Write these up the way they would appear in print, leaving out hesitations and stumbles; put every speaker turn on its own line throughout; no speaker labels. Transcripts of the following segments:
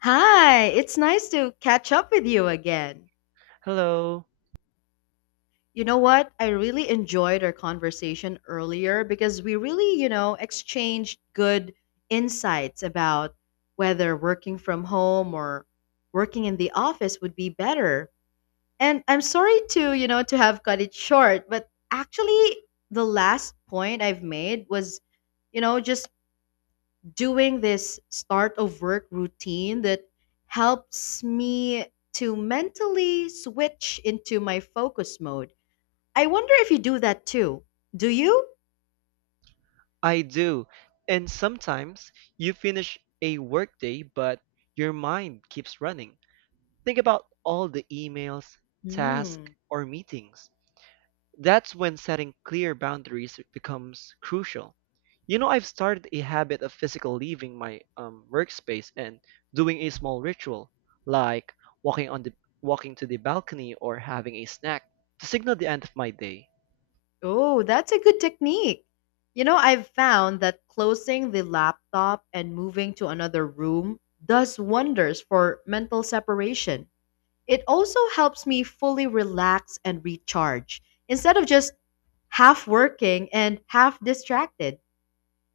Hi, it's nice to catch up with you again.
Hello.
You know what? I really enjoyed our conversation earlier because we really, exchanged good insights about whether working from home or working in the office would be better. And I'm sorry to have cut it short, but actually the last point I've made was, just doing this start of work routine that helps me to mentally switch into my focus mode. I wonder if you do that too. Do you?
I do. And sometimes you finish a workday, but your mind keeps running. Think about all the emails, tasks,
Hmm.
or meetings. That's when setting clear boundaries becomes crucial. You know, I've started a habit of physical leaving my workspace and doing a small ritual, like walking on the walking to the balcony or having a snack to signal the end of my day.
Oh, that's a good technique. I've found that closing the laptop and moving to another room does wonders for mental separation. It also helps me fully relax and recharge instead of just half working and half distracted.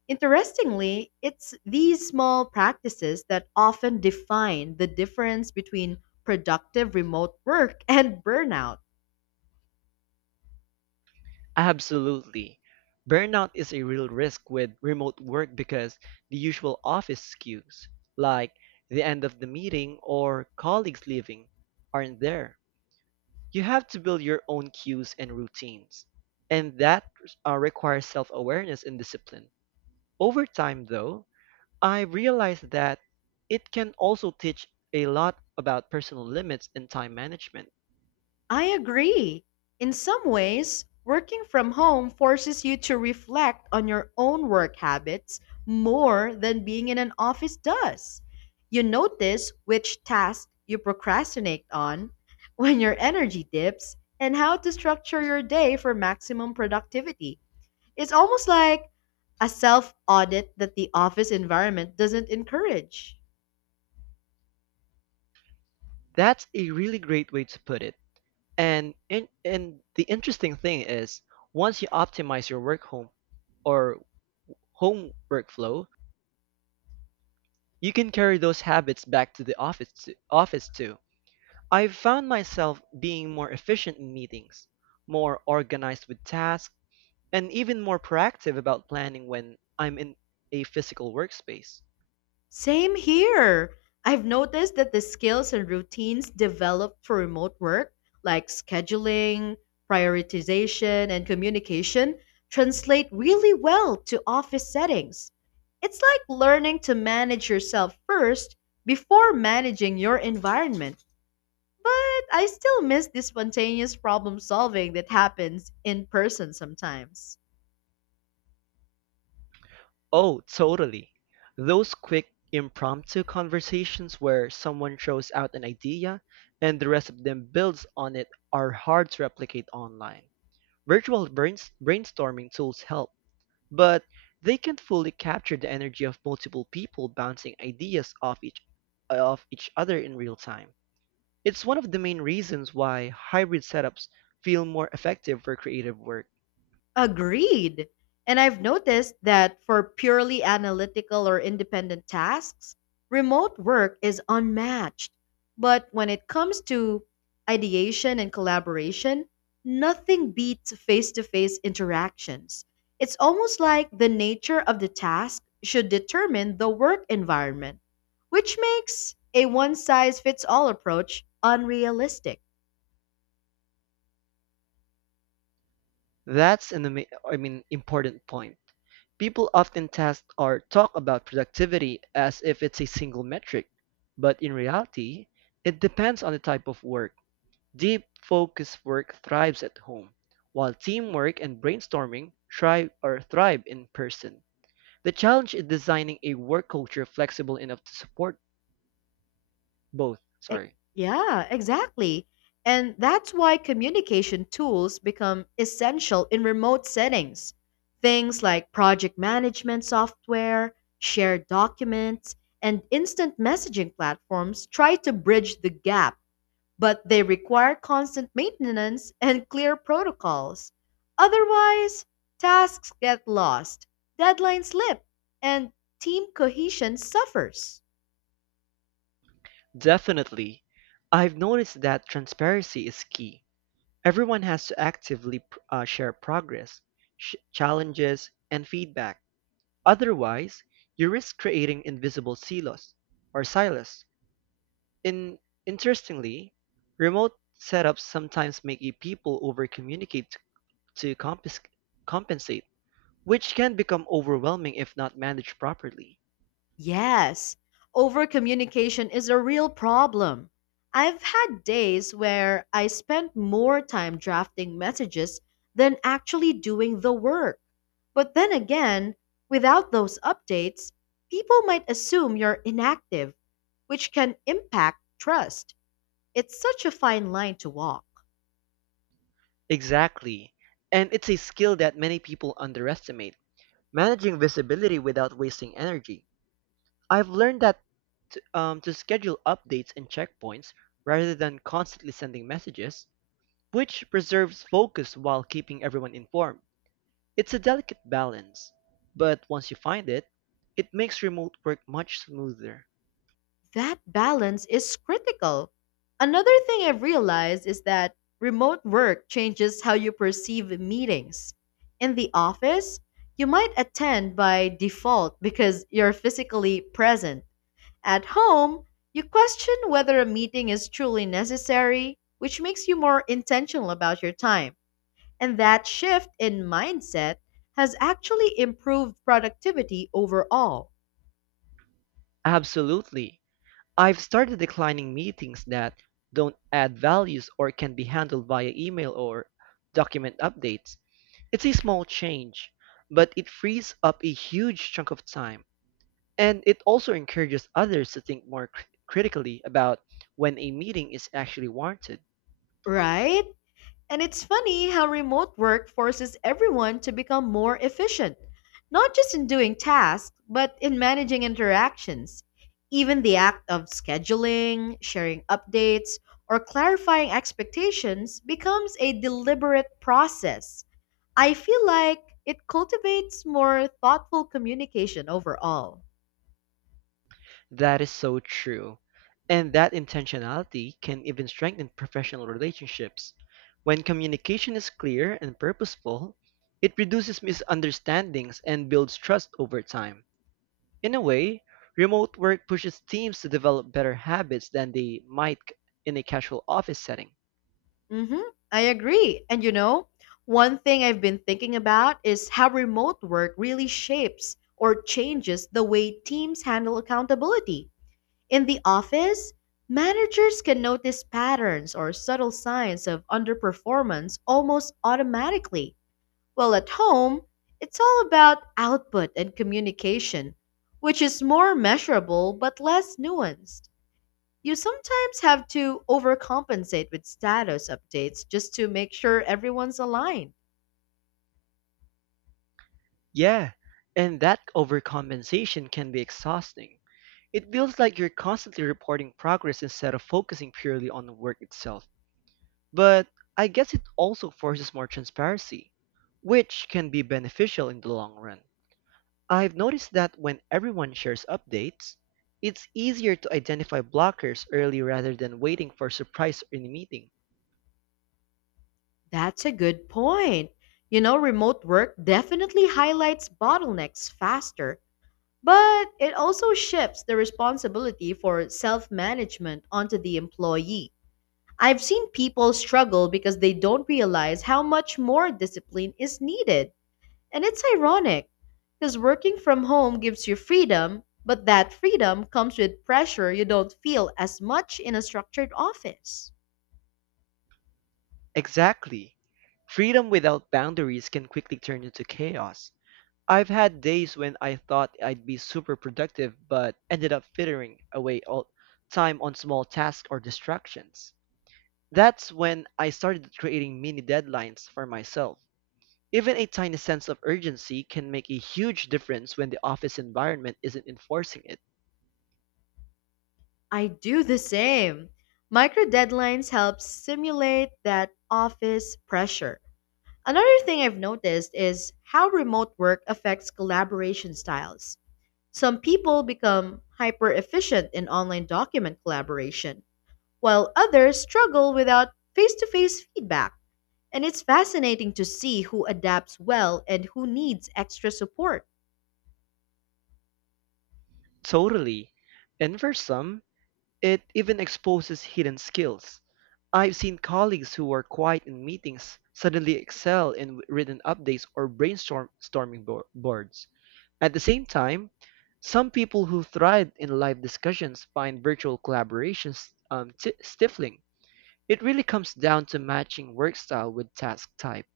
Interestingly, it's these small practices that often define the difference between productive remote work and burnout.
Absolutely. Burnout is a real risk with remote work because the usual office cues, like the end of the meeting or colleagues leaving, aren't there. You have to build your own cues and routines. And that requires self awareness and discipline. Over time, though, I realized that it can also teach a lot about personal limits and time management.
I agree. In some ways, working from home forces you to reflect on your own work habits more than being in an office does. You notice which tasks you procrastinate on, when your energy dips, and how to structure your day for maximum productivity. It's almost like a self audit that the office environment doesn't encourage.
That's a really great way to put it. And the interesting thing is, once you optimize your work home or home workflow, you can carry those habits back to the office too. I've found myself being more efficient in meetings, more organized with tasks, and even more proactive about planning when I'm in a physical workspace.
Same here. I've noticed that the skills and routines developed for remote work, like scheduling, prioritization, and communication, translate really well to office settings. It's like learning to manage yourself first before managing your environment. But I still miss the spontaneous problem solving that happens in person sometimes.
Oh, totally. Those quick, impromptu conversations where someone throws out an idea and the rest of them builds on it are hard to replicate online. Brainstorming tools help, but they can't fully capture the energy of multiple people bouncing ideas off each other in real time. It's one of the main reasons why hybrid setups feel more effective for creative work.
Agreed. And I've noticed that for purely analytical or independent tasks, remote work is unmatched. But when it comes to ideation and collaboration, nothing beats face to face interactions. It's almost like the nature of the task should determine the work environment, which makes a one size fits all approach unrealistic.
That's an important point. People often test or talk about productivity as if it's a single metric, but in reality, it depends on the type of work. Deep focus work thrives at home, while teamwork and brainstorming thrive in person. The challenge is designing a work culture flexible enough to support both.
E-
Sorry.
Yeah, exactly. And that's why communication tools become essential in remote settings. Things like project management software, shared documents, and instant messaging platforms try to bridge the gap, but they require constant maintenance and clear protocols. Otherwise, tasks get lost, deadlines slip, and team cohesion suffers.
Definitely. I've noticed that transparency is key. Everyone has to actively share progress, challenges, and feedback. Otherwise, you risk creating invisible silos. In Interestingly, remote setups sometimes make a people over-communicate to compensate, which can become overwhelming if not managed properly.
Yes, over communication is a real problem. I've had days where I spent more time drafting messages than actually doing the work. But then again, without those updates, people might assume you're inactive, which can impact trust. It's such a fine line to walk.
Exactly, and it's a skill that many people underestimate. Managing visibility without wasting energy. I've learned that to schedule updates and checkpoints rather than constantly sending messages, which preserves focus while keeping everyone informed. It's a delicate balance, but once you find it, it makes remote work much smoother.
That balance is critical. Another thing I've realized is that remote work changes how you perceive meetings. In the office, you might attend by default because you're physically present. At home, you question whether a meeting is truly necessary, which makes you more intentional about your time. And that shift in mindset has actually improved productivity overall,
Absolutely. I've started declining meetings that don't add values or can be handled via email or document updates. It's a small change, but it frees up a huge chunk of time. And it also encourages others to think more critically about when a meeting is actually warranted.
right? And it's funny how remote work forces everyone to become more efficient, not just in doing tasks, but in managing interactions. Even the act of scheduling, sharing updates, or clarifying expectations becomes a deliberate process. I feel like it cultivates more thoughtful communication overall.
That is so true. And that intentionality can even strengthen professional relationships. When communication is clear and purposeful, it reduces misunderstandings and builds trust over time. In a way, remote work pushes teams to develop better habits than they might in a casual office setting.
Mm-hmm. I agree. And one thing I've been thinking about is how remote work really shapes or changes the way teams handle accountability. In the office, managers can notice patterns or subtle signs of underperformance almost automatically. While at home, it's all about output and communication, which is more measurable but less nuanced. You sometimes have to overcompensate with status updates just to make sure everyone's aligned.
Yeah, and that overcompensation can be exhausting. It feels like you're constantly reporting progress instead of focusing purely on the work itself. But I guess it also forces more transparency, which can be beneficial in the long run. I've noticed that when everyone shares updates, it's easier to identify blockers early rather than waiting for surprise in a meeting.
That's a good point. Remote work definitely highlights bottlenecks faster, but it also shifts the responsibility for self management onto the employee. I've seen people struggle because they don't realize how much more discipline is needed. And it's ironic because working from home gives you freedom, but that freedom comes with pressure you don't feel as much in a structured office.
Exactly. Freedom without boundaries can quickly turn into chaos. I've had days when I thought I'd be super productive but ended up frittering away all time on small tasks or distractions. That's when I started creating mini deadlines for myself. Even a tiny sense of urgency can make a huge difference when the office environment isn't enforcing it.
I do the same. Micro deadlines help simulate that office pressure. Another thing I've noticed is how remote work affects collaboration styles. Some people become hyper efficient in online document collaboration, while others struggle without face to face feedback. And it's fascinating to see who adapts well and who needs extra support.
Totally. And for some, it even exposes hidden skills. I've seen colleagues who were quiet in meetings suddenly excel in written updates or brainstorming boards. At the same time, some people who thrive in live discussions find virtual collaborations ti stifling. It really comes down to matching work style with task type.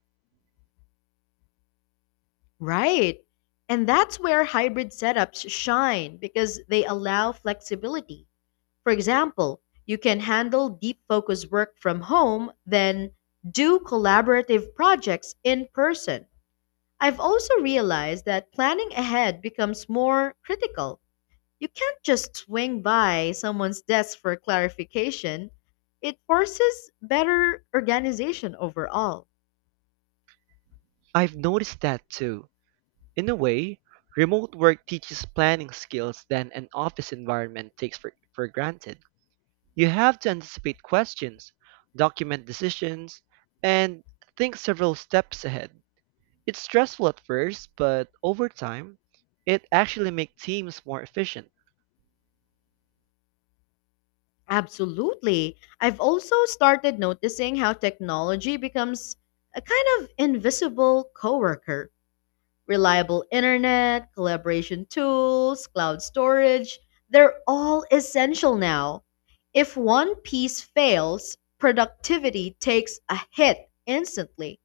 Right. And that's where hybrid setups shine because they allow flexibility. For example, you can handle deep focus work from home, then do collaborative projects in person. I've also realized that planning ahead becomes more critical. You can't just swing by someone's desk for clarification. It forces better organization overall.
I've noticed that too. In a way, remote work teaches planning skills that an office environment takes for granted. You have to anticipate questions, document decisions, and think several steps ahead. It's stressful at first, but over time, it actually makes teams more efficient.
Absolutely. I've also started noticing how technology becomes a kind of invisible coworker. Reliable internet, collaboration tools, cloud storage, they're all essential now. If one piece fails, productivity takes a hit instantly.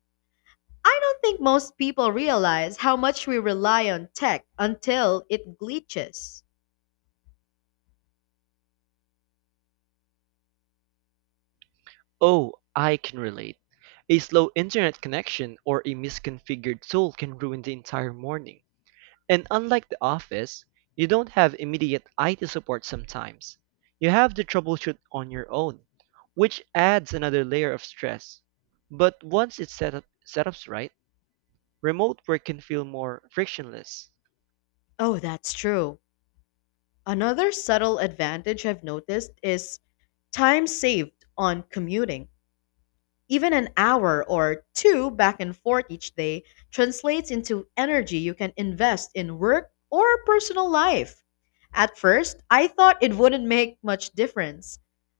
I don't think most people realize how much we rely on tech until it glitches.
Oh, I can relate. A slow internet connection or a misconfigured tool can ruin the entire morning. And unlike the office, you don't have immediate IT support sometimes. You have to troubleshoot on your own, which adds another layer of stress. But once setup's right, remote work can feel more frictionless.
Oh, that's true. Another subtle advantage I've noticed is time saved on commuting. Even an hour or two back and forth each day translates into energy you can invest in work or personal life. At first, I thought it wouldn't make much difference.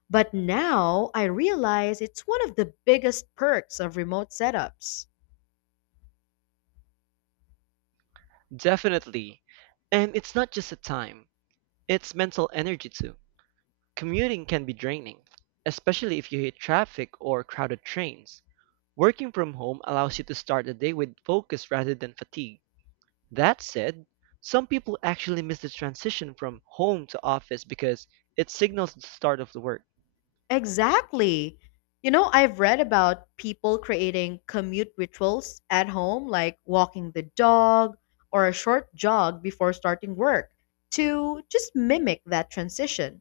But now I realize it's one of the biggest perks of remote setups.
Definitely. And it's not just the time, it's mental energy too. Commuting can be draining, especially if you hit traffic or crowded trains. Working from home allows you to start the day with focus rather than fatigue. That said, some people actually miss the transition from home to office because it signals the start of the work.
Exactly. I've read about people creating commute rituals at home, like walking the dog or a short jog before starting work, to just mimic that transition.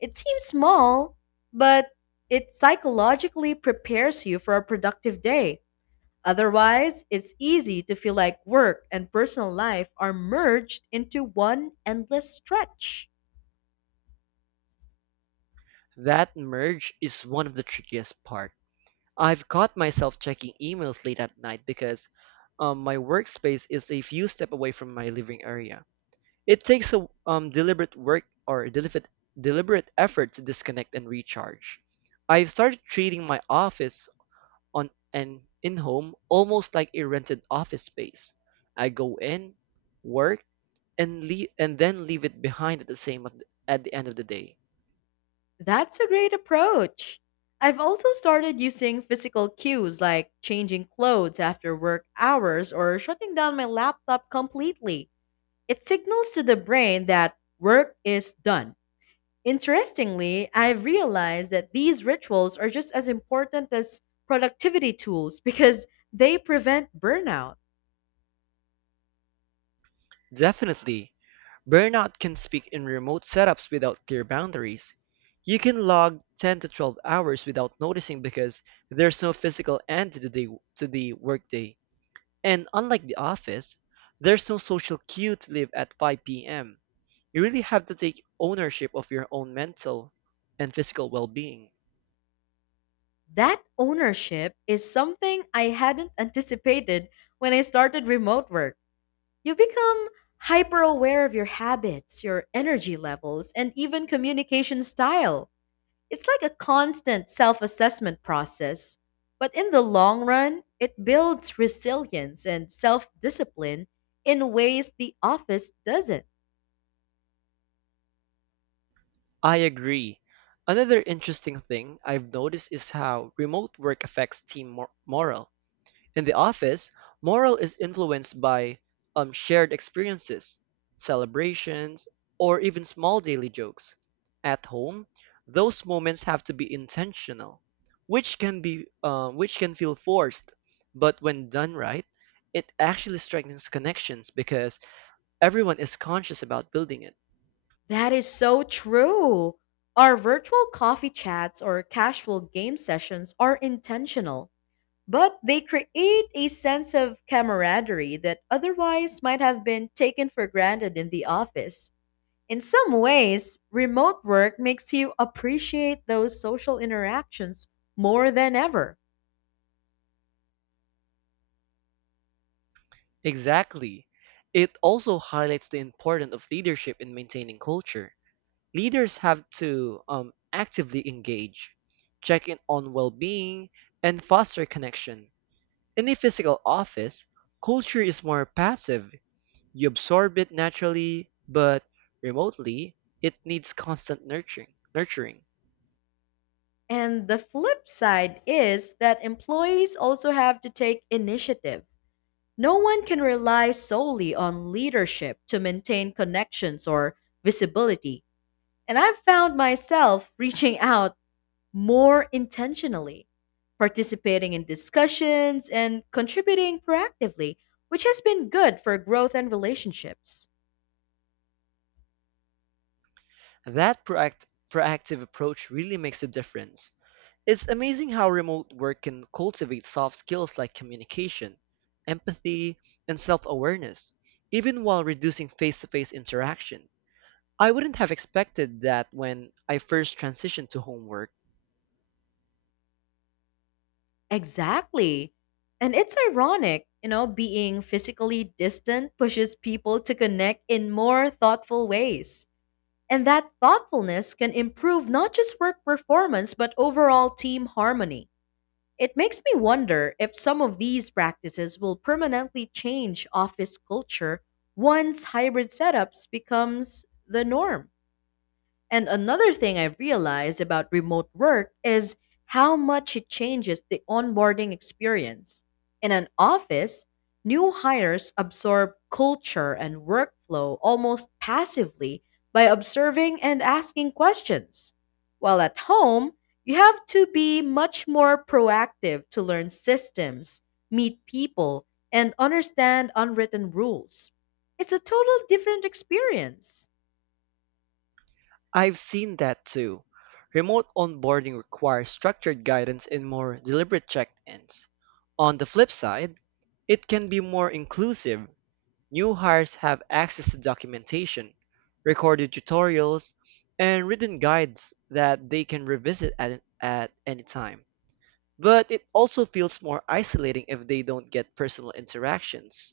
It seems small, but it psychologically prepares you for a productive day. Otherwise, it's easy to feel like work and personal life are merged into one endless stretch.
That merge is one of the trickiest part. I've caught myself checking emails late at night because my workspace is a few step away from my living area. It takes a deliberate work or deliberate deliberate effort to disconnect and recharge. I've started treating my office on an in-home almost like a rented office space. I go in, work, and leave, and then leave it behind at the end of the day.
That's a great approach. I've also started using physical cues like changing clothes after work hours or shutting down my laptop completely. It signals to the brain that work is done. Interestingly, I've realized that these rituals are just as important as productivity tools because they prevent burnout.
Definitely, burnout can speak in remote setups without clear boundaries. You can log 10 to 12 hours without noticing because there's no physical end to the workday. And unlike the office, there's no social cue to leave at 5 p.m. You really have to take ownership of your own mental and physical well being.
That ownership is something I hadn't anticipated when I started remote work. You become hyper aware of your habits, your energy levels, and even communication style. It's like a constant self assessment process. But in the long run, it builds resilience and self discipline in ways the office doesn't.
I agree. Another interesting thing I've noticed is how remote work affects team morale. In the office, morale is influenced by shared experiences, celebrations, or even small daily jokes. At home, those moments have to be intentional, which can be which can feel forced, but when done right, it actually strengthens connections because everyone is conscious about building it.
That is so true. Our virtual coffee chats or casual game sessions are intentional but they create a sense of camaraderie that otherwise might have been taken for granted in the office. In some ways, remote work makes you appreciate those social interactions more than ever.
Exactly. It also highlights the importance of leadership in maintaining culture. Leaders have to actively engage, check in on well being, and foster connection. In a physical office, culture is more passive. You absorb it naturally, but remotely, it needs constant nurturing.
And the flip side is that employees also have to take initiative. No one can rely solely on leadership to maintain connections or visibility. And I've found myself reaching out more intentionally, participating in discussions and contributing proactively, which has been good for growth and relationships.
That proactive approach really makes a difference. It's amazing how remote work can cultivate soft skills like communication, empathy, and self awareness, even while reducing face to face interaction. I wouldn't have expected that when I first transitioned to homework.
Exactly. And it's ironic, being physically distant pushes people to connect in more thoughtful ways. And that thoughtfulness can improve not just work performance, but overall team harmony. It makes me wonder if some of these practices will permanently change office culture once hybrid setups becomes the norm. And another thing I realized about remote work is how much it changes the onboarding experience. In an office, new hires absorb culture and workflow almost passively by observing and asking questions. While at home, you have to be much more proactive to learn systems, meet people, and understand unwritten rules. It's a total different experience.
I've seen that too. Remote onboarding requires structured guidance and more deliberate check ins. On the flip side, it can be more inclusive. New hires have access to documentation, recorded tutorials, and written guides that they can revisit at any time. But it also feels more isolating if they don't get personal interactions.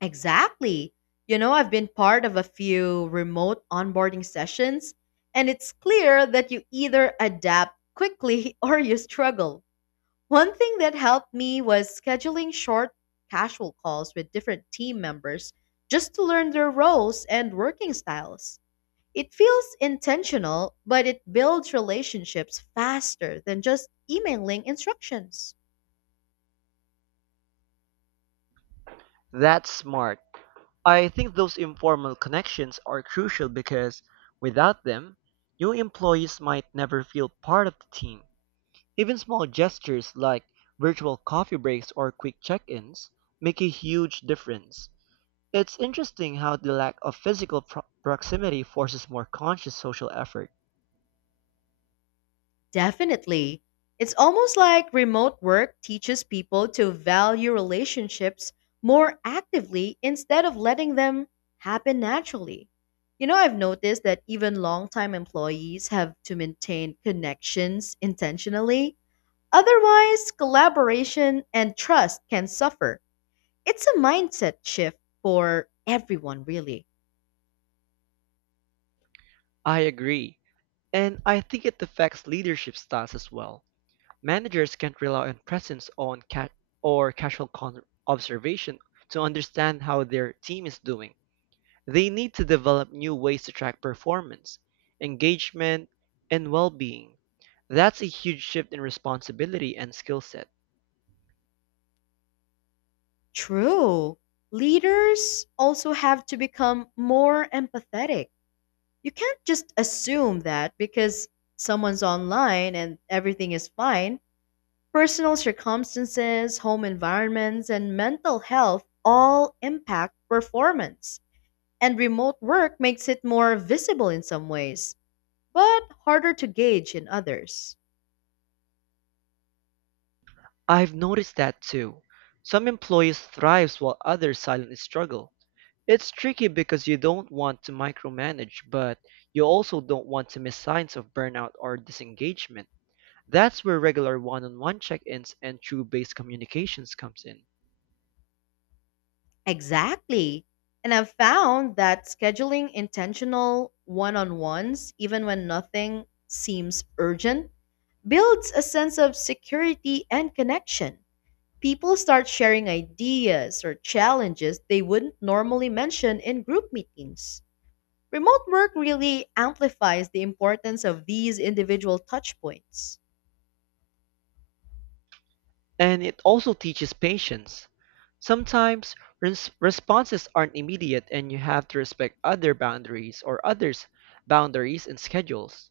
Exactly. I've been part of a few remote onboarding sessions, and it's clear that you either adapt quickly or you struggle. One thing that helped me was scheduling short, casual calls with different team members just to learn their roles and working styles. It feels intentional, but it builds relationships faster than just emailing instructions.
That's smart. I think those informal connections are crucial because without them, new employees might never feel part of the team. Even small gestures like virtual coffee breaks or quick check ins make a huge difference. It's interesting how the lack of physical proximity forces more conscious social effort.
Definitely. It's almost like remote work teaches people to value relationships more actively instead of letting them happen naturally. I've noticed that even longtime employees have to maintain connections intentionally. Otherwise, collaboration and trust can suffer. It's a mindset shift for everyone, really.
I agree. And I think it affects leadership styles as well. Managers can't rely on presence on ca- or casual observation to understand how their team is doing. They need to develop new ways to track performance, engagement, and well-being. That's a huge shift in responsibility and skill set.
True. Leaders also have to become more empathetic. You can't just assume that because someone's online and everything is fine. Personal circumstances, home environments, and mental health all impact performance. And remote work makes it more visible in some ways, but harder to gauge in others.
I've noticed that too. Some employees thrive while others silently struggle. It's tricky because you don't want to micromanage, but you also don't want to miss signs of burnout or disengagement. That's where regular one-on-one check-ins and true-based communications comes in.
Exactly. And I've found that scheduling intentional one on ones, even when nothing seems urgent, builds a sense of security and connection. People start sharing ideas or challenges they wouldn't normally mention in group meetings. Remote work really amplifies the importance of these individual touchpoints.
And it also teaches patience. Sometimes responses aren't immediate and you have to respect others' boundaries and schedules.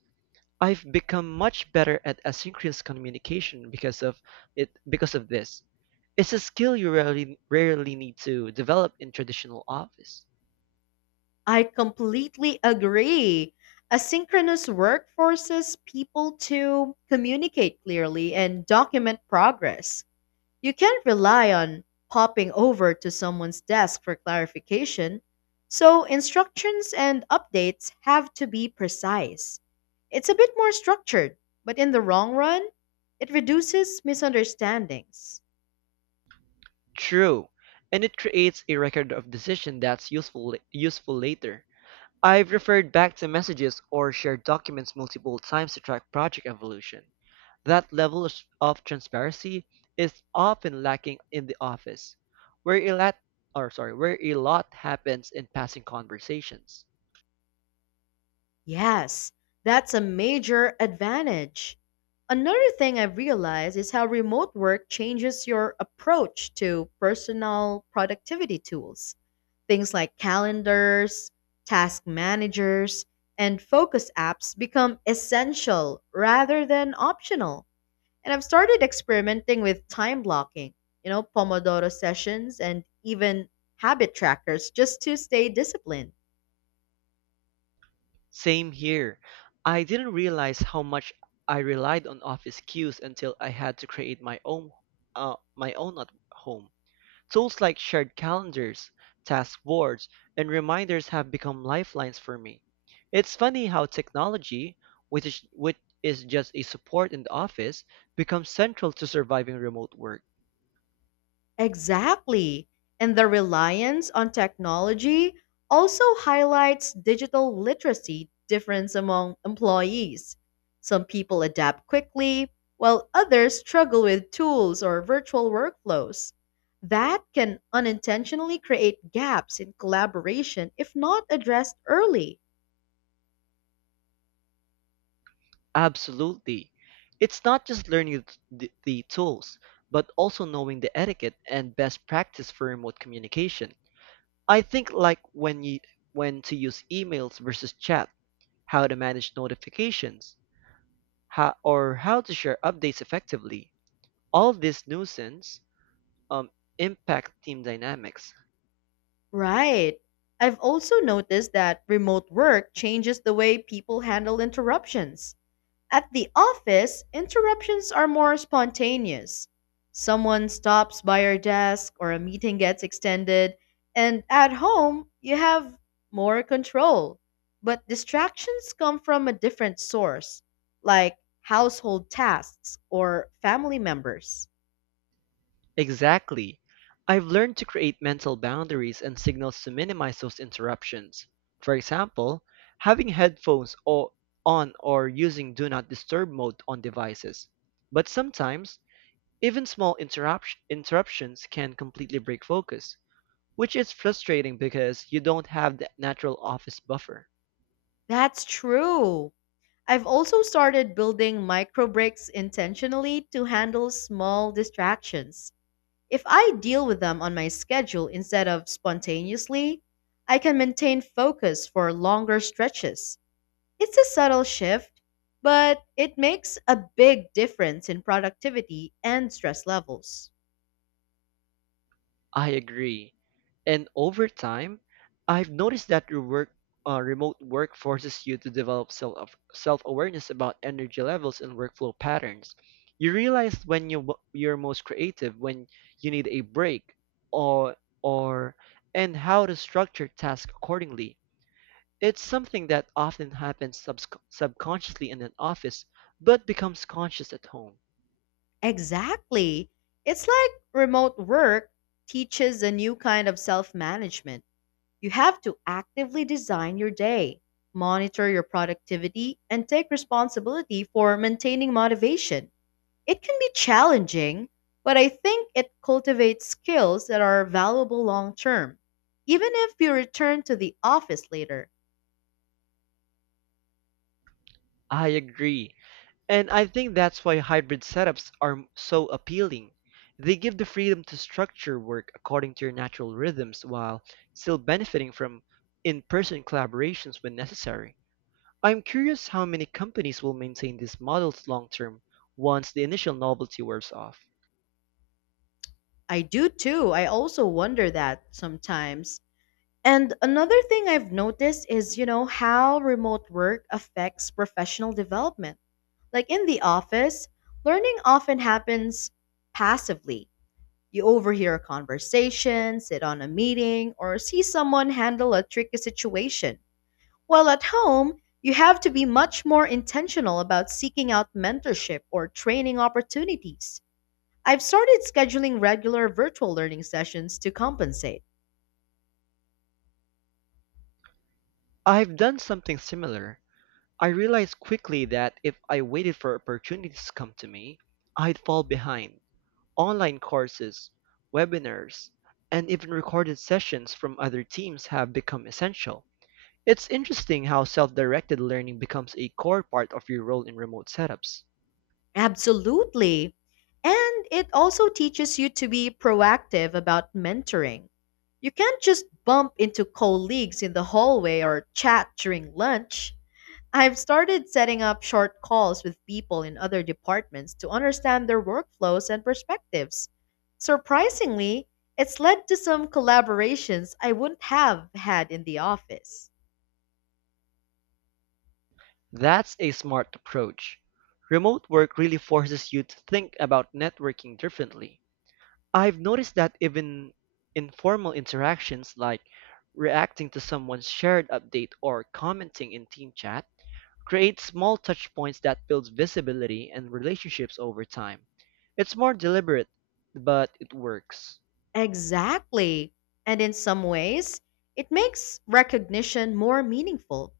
I've become much better at asynchronous communication because of this. It's a skill you rarely need to develop in traditional office.
I completely agree. Asynchronous work forces people to communicate clearly and document progress. You can't rely on popping over to someone's desk for clarification, so instructions and updates have to be precise. It's a bit more structured, but in the long run, it reduces misunderstandings.
True. And it creates a record of decision that's useful later. I've referred back to messages or shared documents multiple times to track project evolution. That level of transparency is often lacking in the office, where a lot or sorry, where a lot happens in passing conversations.
Yes, that's a major advantage. Another thing I've realized is how remote work changes your approach to personal productivity tools. Things like calendars, task managers, and focus apps become essential rather than optional. And I've started experimenting with time blocking, Pomodoro sessions and even habit trackers just to stay disciplined.
Same here. I didn't realize how much I relied on office cues until I had to create my own at home. Tools like shared calendars, task boards, and reminders have become lifelines for me. It's funny how technology, which is just a support in the office, becomes central to surviving remote work.
Exactly. And the reliance on technology also highlights digital literacy difference among employees. Some people adapt quickly, while others struggle with tools or virtual workflows. That can unintentionally create gaps in collaboration if not addressed early.
Absolutely. It's not just learning the tools, but also knowing the etiquette and best practice for remote communication. I think like when to use emails versus chat, how to manage notifications, or how to share updates effectively. All this nuisance um, impact team dynamics.
Right. I've also noticed that remote work changes the way people handle interruptions. At the office, interruptions are more spontaneous. Someone stops by your desk or a meeting gets extended, and at home, you have more control. But distractions come from a different source, like household tasks or family members.
Exactly. I've learned to create mental boundaries and signals to minimize those interruptions. For example, having on or using do not disturb mode on devices. But sometimes, even small interruptions can completely break focus, which is frustrating because you don't have that natural office buffer.
That's true. I've also started building micro breaks intentionally to handle small distractions. If I deal with them on my schedule instead of spontaneously, I can maintain focus for longer stretches. It's a subtle shift, but it makes a big difference in productivity and stress levels.
I agree. And over time, I've noticed that remote work forces you to develop self awareness about energy levels and workflow patterns. You realize when you're most creative, when you need a break, or or and how to structure tasks accordingly. It's something that often happens subconsciously in an office, but becomes conscious at home.
Exactly. It's like remote work teaches a new kind of self management. You have to actively design your day, monitor your productivity, and take responsibility for maintaining motivation. It can be challenging, but I think it cultivates skills that are valuable long term. Even if you return to the office later,
I agree. And I think that's why hybrid setups are so appealing. They give the freedom to structure work according to your natural rhythms while still benefiting from in person collaborations when necessary. I'm curious how many companies will maintain these models long term once the initial novelty wears off.
I do too. I also wonder that sometimes. And another thing I've noticed is, how remote work affects professional development. Like in the office, learning often happens passively. You overhear a conversation, sit on a meeting, or see someone handle a tricky situation. While at home, you have to be much more intentional about seeking out mentorship or training opportunities. I've started scheduling regular virtual learning sessions to compensate.
I've done something similar. I realized quickly that if I waited for opportunities to come to me, I'd fall behind. Online courses, webinars, and even recorded sessions from other teams have become essential. It's interesting how self-directed learning becomes a core part of your role in remote setups.
Absolutely. And it also teaches you to be proactive about mentoring. You can't just bump into colleagues in the hallway or chat during lunch. I've started setting up short calls with people in other departments to understand their workflows and perspectives. Surprisingly, it's led to some collaborations I wouldn't have had in the office.
That's a smart approach. Remote work really forces you to think about networking differently. I've noticed that even informal interactions like reacting to someone's shared update or commenting in team chat create small touchpoints that builds visibility and relationships over time. It's more deliberate, but it works.
Exactly. And in some ways, it makes recognition more meaningful.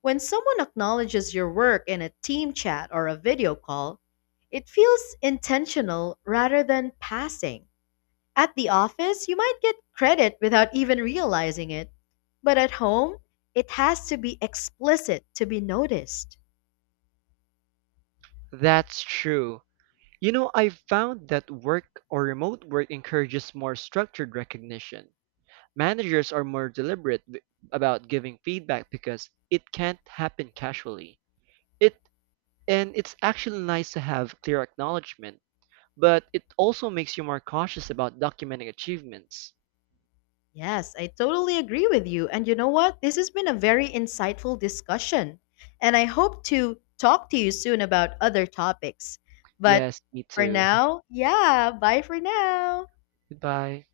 When someone acknowledges your work in a team chat or a video call, it feels intentional rather than passing. At the office, you might get credit without even realizing it. But at home, it has to be explicit to be noticed.
That's true. You know, I've found that work or remote work encourages more structured recognition. Managers are more deliberate about giving feedback because it can't happen casually. It it's actually nice to have clear acknowledgement, but it also makes you more cautious about documenting achievements.
Yes, I totally agree with you. And you know what? This has been a very insightful discussion. And I hope to talk to you soon about other topics. But
Yes, me
for
too.
now, yeah, bye for now.
Goodbye.